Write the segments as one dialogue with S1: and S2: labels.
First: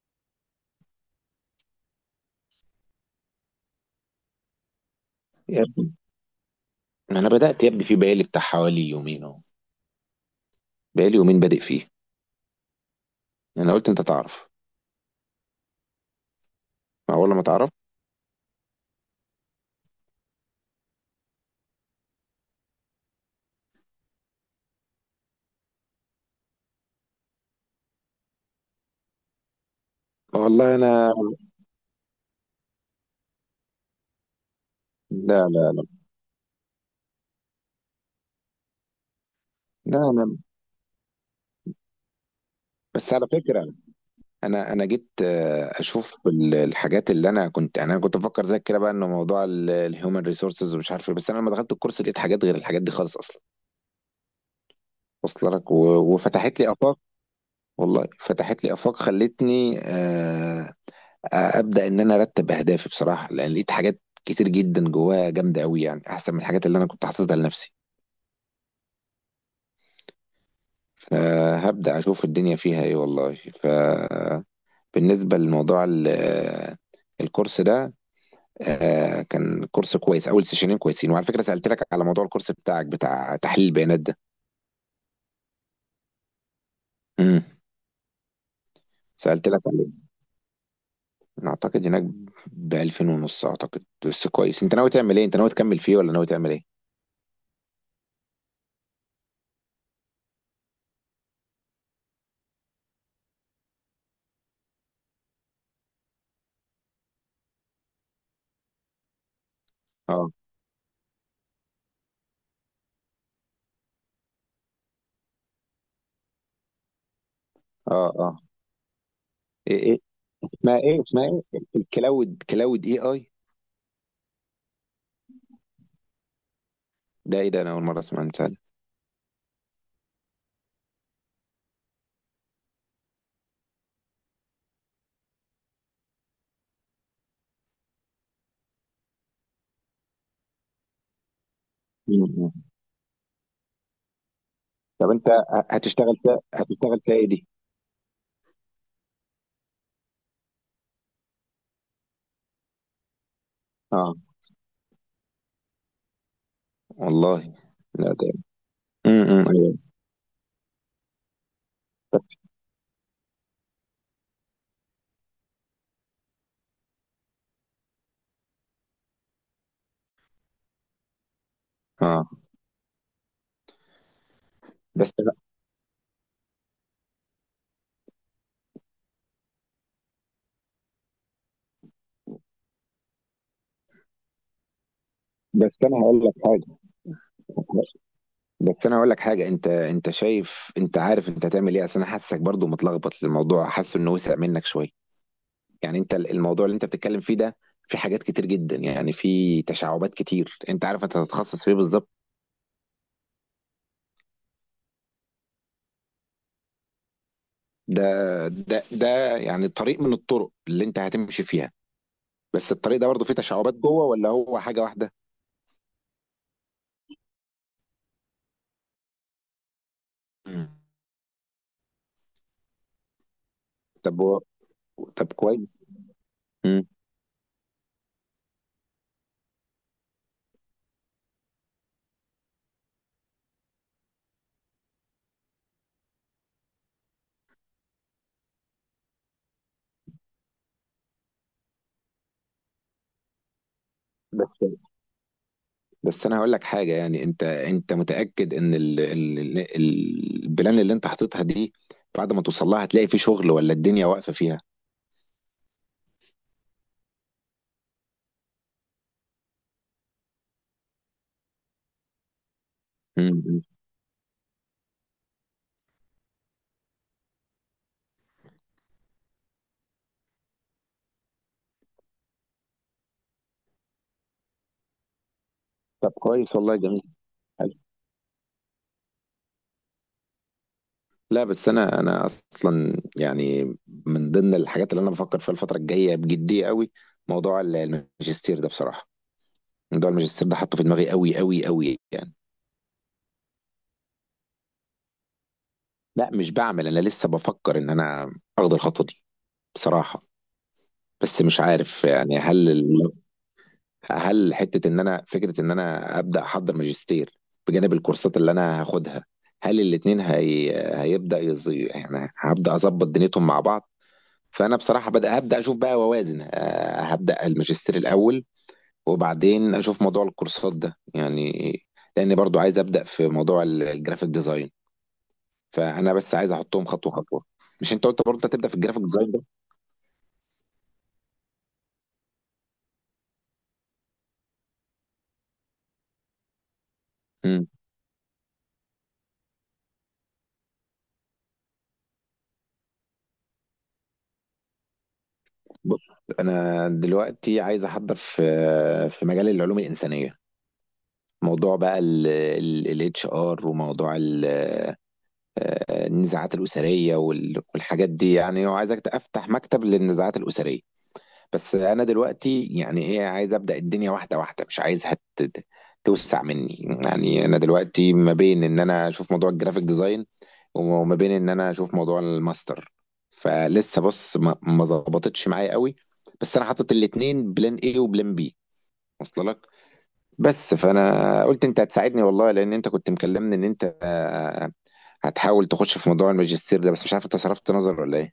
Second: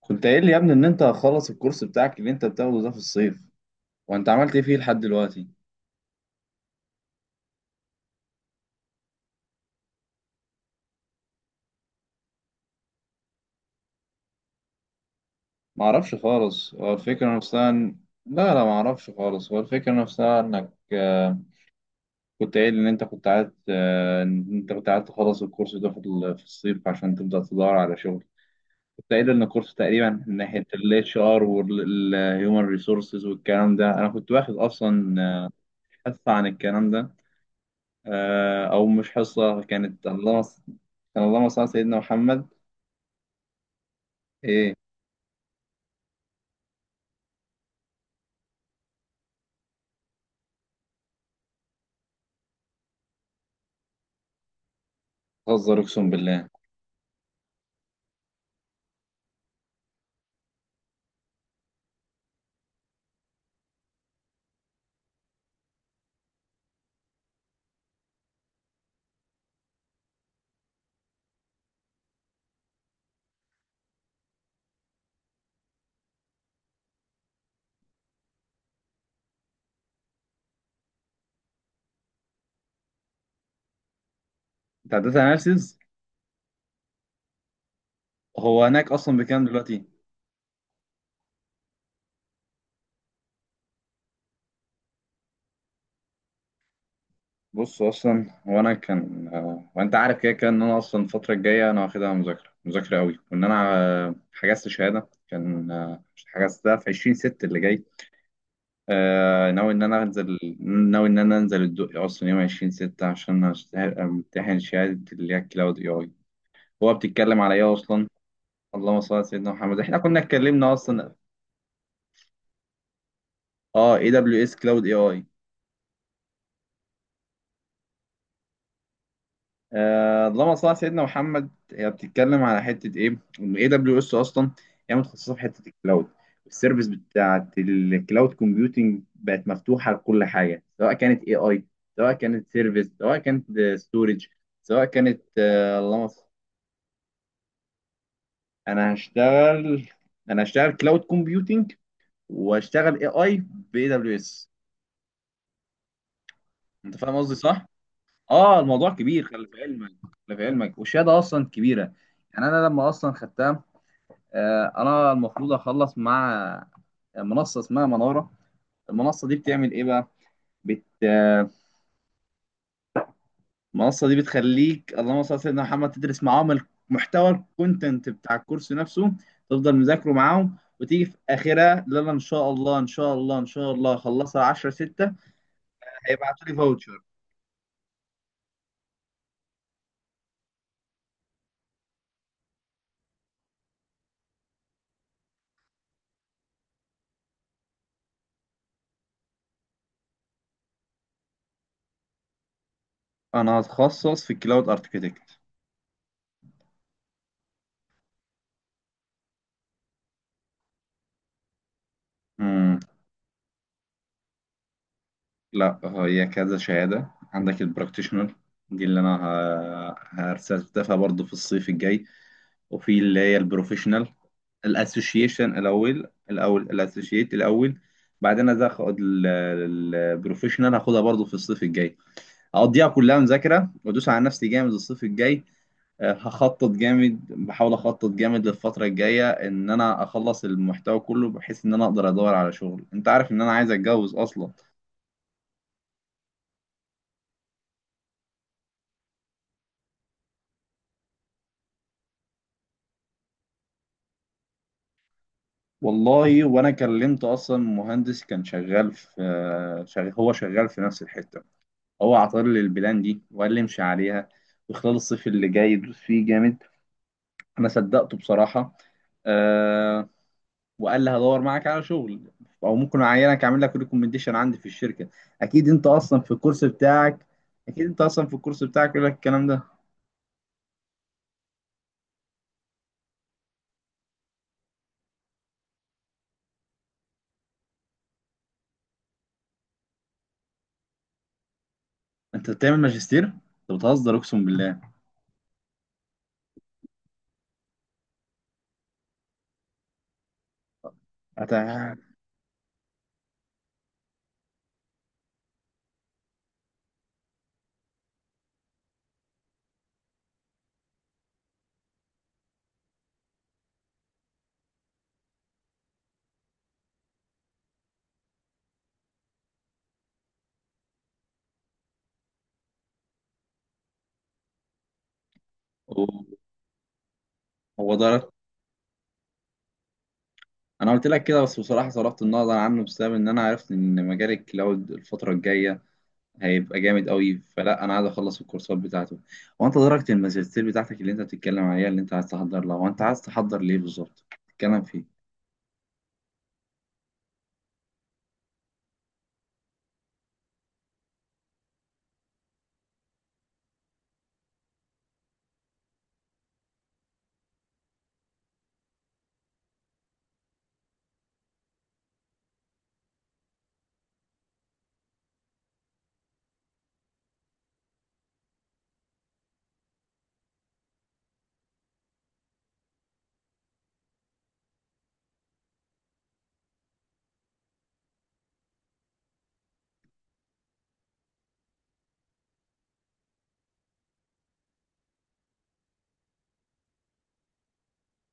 S1: كنت قايل لي يا ابني ان انت هتخلص الكورس بتاعك اللي انت بتاخده ده في الصيف، وانت عملت ايه فيه لحد دلوقتي؟
S2: يا ابني، انا بدات يا ابني في بقالي بتاع حوالي يومين اهو. بقالي يومين بادئ فيه. انا قلت انت تعرف
S1: ما اعرفش خالص، هو
S2: اول
S1: الفكره
S2: ما تعرف.
S1: نفسها لا لا، ما اعرفش خالص، هو الفكره نفسها انك كنت قايل ان انت كنت عايز ان انت كنت عايز تخلص الكورس ده في في الصيف عشان تبدا تدور على شغل. كنت قايل ان الكورس تقريبا من ناحيه
S2: والله انا،
S1: الاتش ار والهيومن ريسورسز والكلام ده انا كنت واخد
S2: لا،
S1: اصلا
S2: لا،
S1: حصه عن الكلام ده. او مش حصه، كانت
S2: لا، انا
S1: كان اللهم صل على سيدنا محمد.
S2: بس على فكره. انا
S1: ايه؟
S2: انا جيت، اشوف الحاجات اللي انا كنت يعني انا كنت بفكر زيك كده بقى انه موضوع الهيومن ريسورسز ومش عارف ايه. بس انا لما دخلت الكورس لقيت حاجات غير الحاجات دي خالص اصلا. وصل لك؟
S1: بتهزر اقسم بالله!
S2: وفتحت لي افاق. والله فتحت لي افاق خلتني ابدا ان انا ارتب اهدافي بصراحه، لان لقيت حاجات كتير جدا جواها جامده قوي، يعني احسن من الحاجات اللي انا كنت حاططها لنفسي. فهبدا اشوف الدنيا فيها ايه والله. فبالنسبه لموضوع الكورس ده، كان كورس كويس. اول سيشنين كويسين. وعلى فكره، سالت لك على موضوع الكورس بتاعك بتاع تحليل البيانات ده.
S1: انت عديت اناليسيز؟
S2: امم،
S1: هو هناك اصلا بكام
S2: سالت لك
S1: دلوقتي؟
S2: عليه. أنا اعتقد هناك ب 2000 ونص اعتقد. بس كويس، انت ناوي تعمل ايه؟ انت ناوي تكمل فيه ولا ناوي تعمل ايه؟
S1: بص اصلا هو انا كان وانت عارف كده كده ان انا اصلا الفتره الجايه انا واخدها مذاكره مذاكره قوي، وان انا حجزت شهاده، كان حجزتها في 20 ست اللي جاي. آه، ناوي ان انا
S2: اه،
S1: انزل ناوي ان انا انزل الدقي اصلا يوم 20 ستة عشان امتحن شهاده اللي هي كلاود اي اي. هو بتتكلم على ايه اصلا؟
S2: اه، اه،
S1: اللهم صل على سيدنا محمد، احنا
S2: ايه؟
S1: كنا اتكلمنا
S2: اسمها ايه
S1: اصلا.
S2: اسمها ايه الكلاود كلاود اي اي؟
S1: اه، اي دبليو اس كلاود اي اي.
S2: ده ايه ده؟ انا اول مره اسمع عن بتاع ده.
S1: اللهم صل على سيدنا محمد، هي بتتكلم على حته ايه ان اي دبليو اس اصلا. هي متخصصه في حته الكلاود، السيرفيس بتاعت الكلاود كومبيوتنج بقت مفتوحه لكل حاجه، سواء كانت اي اي، سواء كانت
S2: مم.
S1: سيرفيس، سواء كانت ستورج، سواء
S2: طب
S1: كانت
S2: انت
S1: اللهم
S2: هتشتغل
S1: صل.
S2: فيها؟ هتشتغل فيها ايه دي؟
S1: انا هشتغل انا هشتغل كلاود كومبيوتنج، واشتغل اي اي باي
S2: اه،
S1: دبليو اس. انت فاهم قصدي
S2: والله
S1: صح؟
S2: لا، ده
S1: اه، الموضوع كبير،
S2: امم،
S1: خلي في
S2: ايوه،
S1: علمك. خلي في علمك، والشهاده اصلا كبيره. يعني انا لما اصلا خدتها، انا المفروض اخلص مع منصه اسمها مناره. المنصه دي بتعمل ايه بقى؟ بت آه،
S2: اه.
S1: المنصه دي بتخليك،
S2: بس
S1: اللهم صل
S2: أنا-
S1: على سيدنا محمد، تدرس معاهم المحتوى، الكونتنت بتاع الكورس نفسه، تفضل مذاكره معاهم وتيجي في اخرها. لا لا، ان شاء الله ان شاء الله ان شاء الله، خلصها 10 6،
S2: بس انا هقول لك
S1: هيبعتوا لي
S2: حاجه.
S1: فاوتشر.
S2: انت شايف، انت عارف انت هتعمل ايه؟ اصل انا حاسسك برضو متلخبط، الموضوع حاسه انه وسع منك شويه. يعني انت، الموضوع اللي انت بتتكلم فيه ده، في حاجات كتير جدا، يعني في تشعبات كتير. انت عارف انت هتتخصص في ايه بالظبط؟
S1: انا هتخصص في الكلاود اركتكت.
S2: ده ده يعني طريق من الطرق اللي انت هتمشي فيها. بس
S1: امم.
S2: الطريق ده برضه فيه تشعبات جوه ولا هو حاجة واحدة؟
S1: لا، هي كذا شهاده، عندك البراكتيشنر، دي اللي
S2: مم.
S1: هرسلتها برضه في الصيف الجاي، وفي اللي هي البروفيشنال.
S2: طب و... طب
S1: الاسوشيشن
S2: كويس.
S1: الاول الاول
S2: مم.
S1: الاسوشيت الاول. بعدين أنا هاخد البروفيشنال، هاخدها برضو في الصيف الجاي، هقضيها كلها مذاكره، وادوس على نفسي جامد الصيف الجاي. هخطط جامد، بحاول اخطط جامد للفتره الجايه ان انا اخلص المحتوى كله، بحيث ان انا اقدر ادور على شغل. انت عارف ان انا عايز اتجوز
S2: بس
S1: اصلا.
S2: بس انا هقول لك حاجة، يعني انت متأكد ان البلان اللي انت حاططها دي، بعد ما توصل لها هتلاقي فيه شغل ولا الدنيا واقفة فيها؟
S1: والله وانا كلمت اصلا مهندس، كان شغال في هو شغال في نفس الحته. هو عطار لي البلان دي وقال لي
S2: مم.
S1: امشي عليها، وخلال الصيف اللي جاي يدوس فيه جامد. انا صدقته بصراحه. أه. وقال لي هدور معاك على شغل، او ممكن اعينك، اعمل لك ريكومنديشن عندي في الشركه. اكيد انت
S2: طب
S1: اصلا في
S2: كويس،
S1: الكورس
S2: والله جميل.
S1: بتاعك،
S2: حلو.
S1: اكيد انت اصلا في الكورس بتاعك يقول لك الكلام ده.
S2: لا، بس انا اصلا يعني، من ضمن الحاجات اللي انا بفكر فيها الفترة الجاية بجدية قوي، موضوع الماجستير ده بصراحة. موضوع الماجستير ده حاطه في دماغي قوي قوي قوي، يعني.
S1: انت بتعمل ماجستير؟ انت بتهزر اقسم بالله!
S2: لا، مش بعمل. انا لسه بفكر ان انا اخد الخطوه دي بصراحه. بس مش
S1: أتع...
S2: عارف، يعني هل هل حته ان انا فكره ان انا ابدا احضر ماجستير بجانب الكورسات اللي انا هاخدها، هل الاتنين هي... يعني هبدا اظبط دنيتهم مع بعض. فانا بصراحه، هبدا اشوف بقى واوازن. هبدا الماجستير الاول وبعدين اشوف موضوع الكورسات ده، يعني. لاني برضو عايز ابدا في موضوع الجرافيك ديزاين. فانا بس عايز احطهم خطوه خطوه. مش
S1: هو
S2: انت قلت
S1: ضرب.
S2: برضه انت هتبدا في الجرافيك ديزاين ده؟
S1: انا قلت لك كده، بس بصراحه صرفت النظر عنه بسبب ان انا عرفت ان مجال الكلاود الفتره الجايه هيبقى جامد قوي،
S2: امم.
S1: فلا، انا عايز اخلص الكورسات بتاعته. هو انت درجة الماجستير بتاعتك اللي انت بتتكلم عليها، اللي انت عايز تحضر لها، وانت عايز تحضر ليه بالظبط؟ تتكلم فيه.
S2: بص، انا دلوقتي عايز احضر في، في مجال العلوم الانسانيه. موضوع بقى الاتش ار، وموضوع النزاعات الاسريه، والحاجات دي يعني. وعايزك افتح مكتب للنزاعات الاسريه. بس انا دلوقتي يعني ايه، عايز ابدا الدنيا واحده واحده، مش عايزها توسع مني. يعني انا دلوقتي ما بين ان انا اشوف موضوع الجرافيك ديزاين، وما بين ان انا اشوف موضوع الماستر. فلسه بص، ما ظبطتش معايا قوي. بس انا حاطط الاتنين، بلان ايه وبلان بي. وصل لك؟ بس فانا قلت انت هتساعدني والله، لان انت كنت مكلمني ان انت هتحاول تخش في موضوع الماجستير ده، بس مش عارف انت صرفت نظر ولا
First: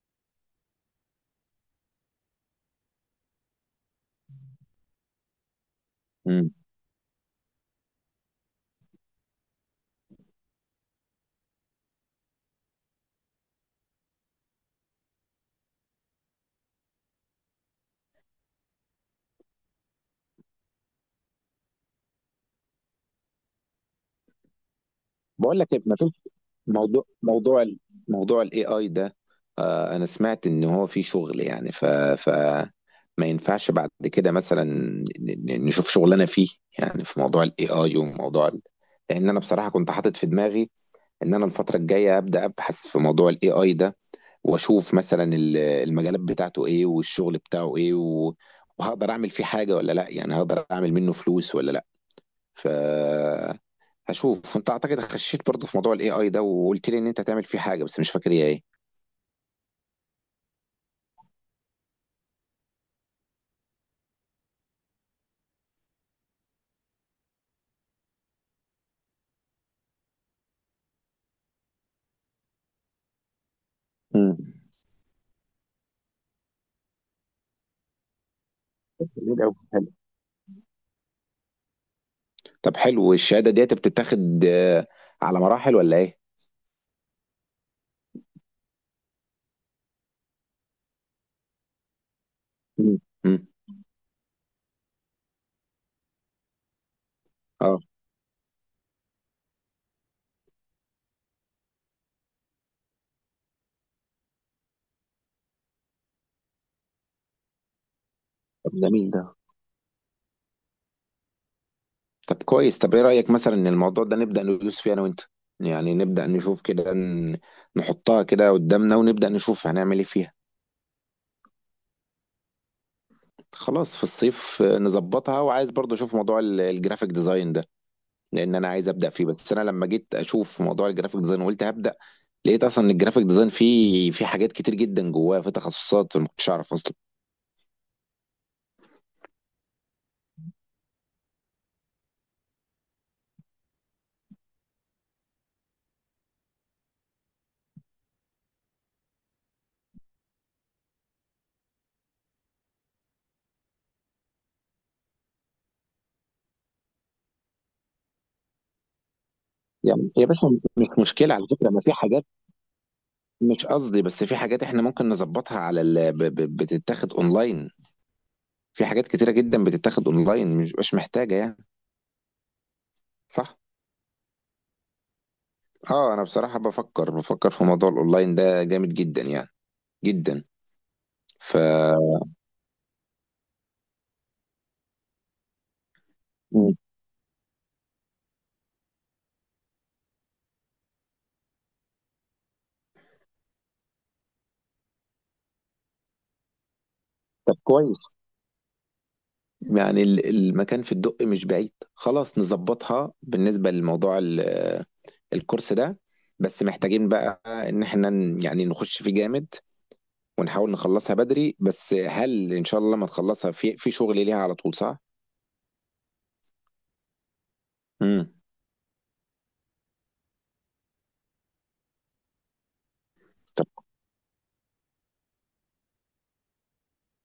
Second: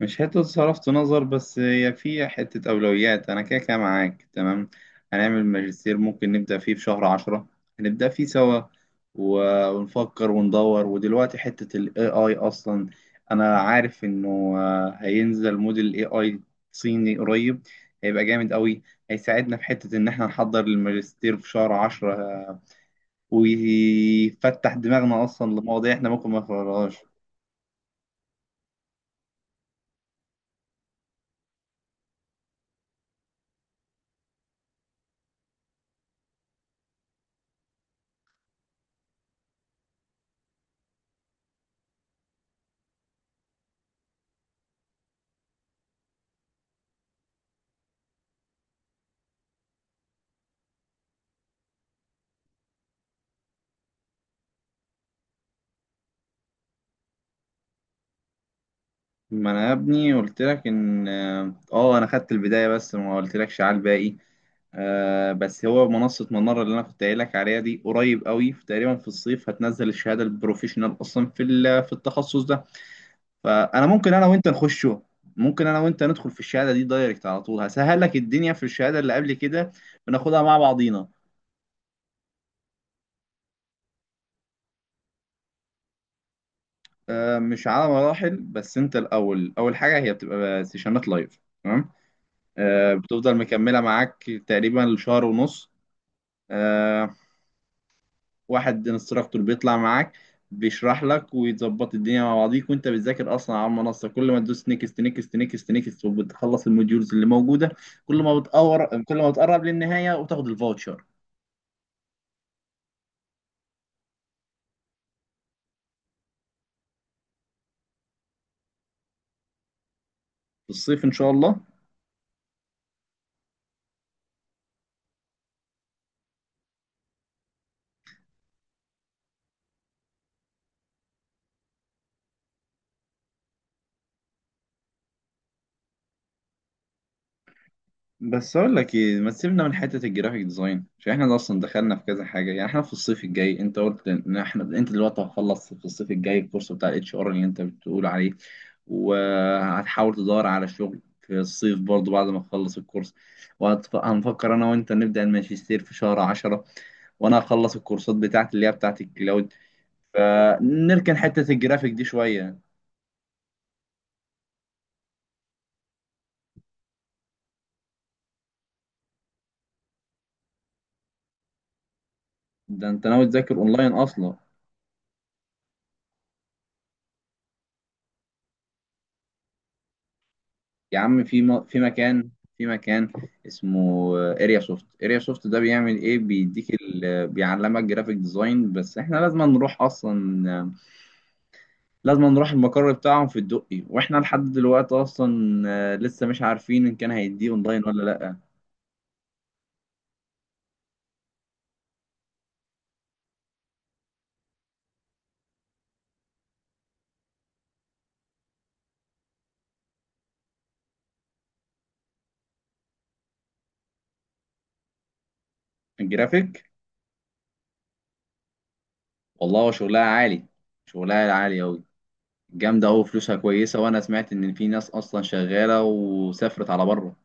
S1: مش حتة صرفت نظر، بس هي في حتة أولويات. أنا كده كده معاك تمام، هنعمل ماجستير، ممكن
S2: ايه.
S1: نبدأ فيه في شهر عشرة، هنبدأ فيه سوا، ونفكر وندور. ودلوقتي حتة ال AI أصلا، أنا عارف إنه هينزل موديل AI صيني قريب، هيبقى جامد قوي، هيساعدنا في حتة إن إحنا نحضر الماجستير في شهر عشرة. ويفتح دماغنا أصلا
S2: بقول لك إيه،
S1: لمواضيع
S2: ما
S1: إحنا
S2: فيش
S1: ممكن ما نقرأهاش.
S2: موضوع موضوع ال- موضوع الاي اي ده، آه، انا سمعت ان هو في شغل يعني. ف، ف، ما ينفعش بعد كده مثلا، نشوف شغلنا فيه؟ يعني في موضوع الاي اي، وموضوع ال... لان انا بصراحه كنت حاطط في دماغي ان انا الفتره الجايه ابدا ابحث في موضوع الاي اي ده، واشوف مثلا المجالات بتاعته ايه والشغل بتاعه ايه، و... وهقدر اعمل فيه حاجه ولا لا؟ يعني هقدر اعمل منه فلوس ولا لا؟ ف، هشوف. انت اعتقد خشيت برضه في موضوع الاي اي ده وقلت لي ان انت هتعمل فيه حاجه، بس مش فاكر هي ايه.
S1: ما انا يا ابني قلت لك ان اه، انا خدت البدايه بس ما قلتلكش على الباقي. آه، بس هو منصه مناره اللي انا كنت قايل لك عليها دي قريب قوي، في تقريبا في الصيف هتنزل الشهاده البروفيشنال اصلا في في التخصص ده، فانا ممكن انا
S2: مم.
S1: وانت نخشه. ممكن انا وانت ندخل في الشهاده دي دايركت على طول، هسهل لك الدنيا في الشهاده اللي قبل
S2: جميل أوي.
S1: كده،
S2: حلو.
S1: بناخدها مع بعضينا.
S2: طب، حلو الشهاده ديت بتتاخد على مراحل ولا ايه؟
S1: آه، مش على مراحل، بس انت الاول، اول حاجه هي بتبقى سيشنات لايف، تمام؟ آه،
S2: مم.
S1: بتفضل
S2: امم،
S1: مكمله معاك تقريبا لشهر ونص. آه.
S2: اه.
S1: واحد انستراكتور بيطلع معاك، بيشرح لك ويظبط الدنيا مع بعضيك، وانت بتذاكر اصلا على المنصه، كل ما تدوس نيكست نيكست نيكست نيكست وبتخلص الموديولز اللي موجوده،
S2: طب جميل، جميل
S1: كل ما
S2: ده.
S1: بتقرب للنهايه وتاخد الفاوتشر.
S2: طب كويس، طب ايه رايك مثلا ان الموضوع ده نبدا ندوس فيه انا وانت؟ يعني نبدا نشوف كده، نحطها كده قدامنا ونبدا نشوف هنعمل ايه فيها.
S1: في الصيف ان شاء الله.
S2: خلاص، في الصيف، نظبطها. وعايز برضه اشوف موضوع الجرافيك ديزاين ده، لان انا عايز ابدا فيه. بس انا لما جيت اشوف موضوع الجرافيك ديزاين وقلت هبدا، لقيت اصلا ان الجرافيك ديزاين فيه حاجات كتير جدا جواه، في تخصصات ما كنتش اعرف اصلا.
S1: بس اقول لك ايه، ما تسيبنا من حته الجرافيك ديزاين، عشان احنا اصلا دخلنا في كذا حاجه. يعني احنا في الصيف الجاي، انت قلت ان احنا، انت دلوقتي هتخلص في الصيف الجاي الكورس بتاع الاتش ار اللي انت بتقول عليه، وهتحاول تدور على شغل في الصيف برضو بعد ما تخلص الكورس، وهنفكر انا وانت نبدأ الماجستير في شهر عشرة، وانا هخلص الكورسات بتاعتي اللي هي بتاعت الكلاود،
S2: يعني يا باشا، مش
S1: فنركن
S2: مشكله على
S1: حتة
S2: فكره. ما في
S1: الجرافيك دي
S2: حاجات،
S1: شوية.
S2: مش قصدي، بس في حاجات احنا ممكن نظبطها على بتتاخد اونلاين. في حاجات كتيره جدا بتتاخد اونلاين، مش محتاجه يعني.
S1: ده انت ناوي تذاكر
S2: صح.
S1: اونلاين اصلا؟
S2: اه، انا بصراحه بفكر في موضوع الاونلاين ده جامد جدا، يعني جدا.
S1: يا عم، في
S2: ف،
S1: في مكان، في مكان اسمه اريا سوفت. اريا سوفت ده بيعمل ايه؟ بيديك
S2: مم.
S1: بيعلمك جرافيك ديزاين، بس احنا لازم نروح اصلا، لازم نروح المقر بتاعهم في الدقي، واحنا لحد دلوقتي اصلا لسه مش عارفين ان كان هيديه
S2: طب
S1: اونلاين
S2: كويس،
S1: ولا لا.
S2: يعني المكان في الدق مش بعيد. خلاص نظبطها. بالنسبة لموضوع الكورس ده، بس محتاجين بقى ان احنا، يعني نخش فيه جامد، ونحاول نخلصها بدري. بس هل ان شاء الله ما نخلصها، في شغل ليها على طول صح؟
S1: الجرافيك؟
S2: امم.
S1: والله هو شغلها عالي، شغلها عالي اوي، جامدة أوي، فلوسها كويسة، وأنا سمعت إن في ناس أصلا شغالة وسافرت على بره.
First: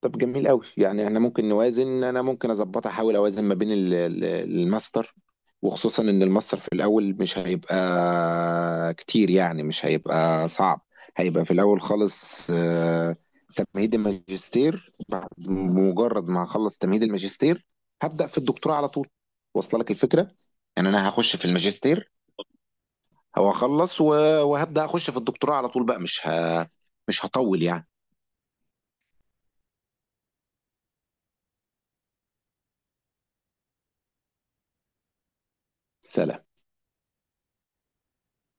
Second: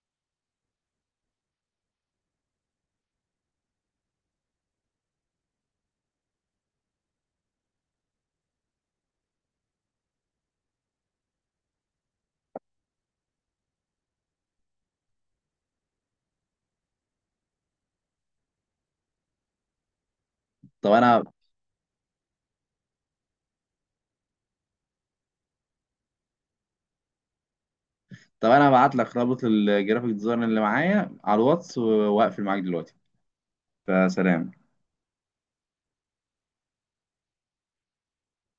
S2: طب جميل قوي، يعني احنا ممكن نوازن. انا ممكن اظبطها، احاول اوازن ما بين الماستر، وخصوصا ان الماستر في الاول مش هيبقى كتير، يعني مش هيبقى صعب. هيبقى في الاول خالص تمهيد الماجستير. بعد مجرد ما هخلص تمهيد الماجستير، هبدأ في الدكتوراه على طول. واصله لك الفكرة؟ يعني
S1: طب
S2: انا
S1: أنا
S2: هخش في الماجستير، هو اخلص وهبدأ اخش في الدكتوراه على طول بقى. مش هطول يعني.
S1: طب أنا هبعت لك رابط الجرافيك ديزاين اللي معايا على الواتس، وأقفل معاك دلوقتي. فسلام.
S2: سلام.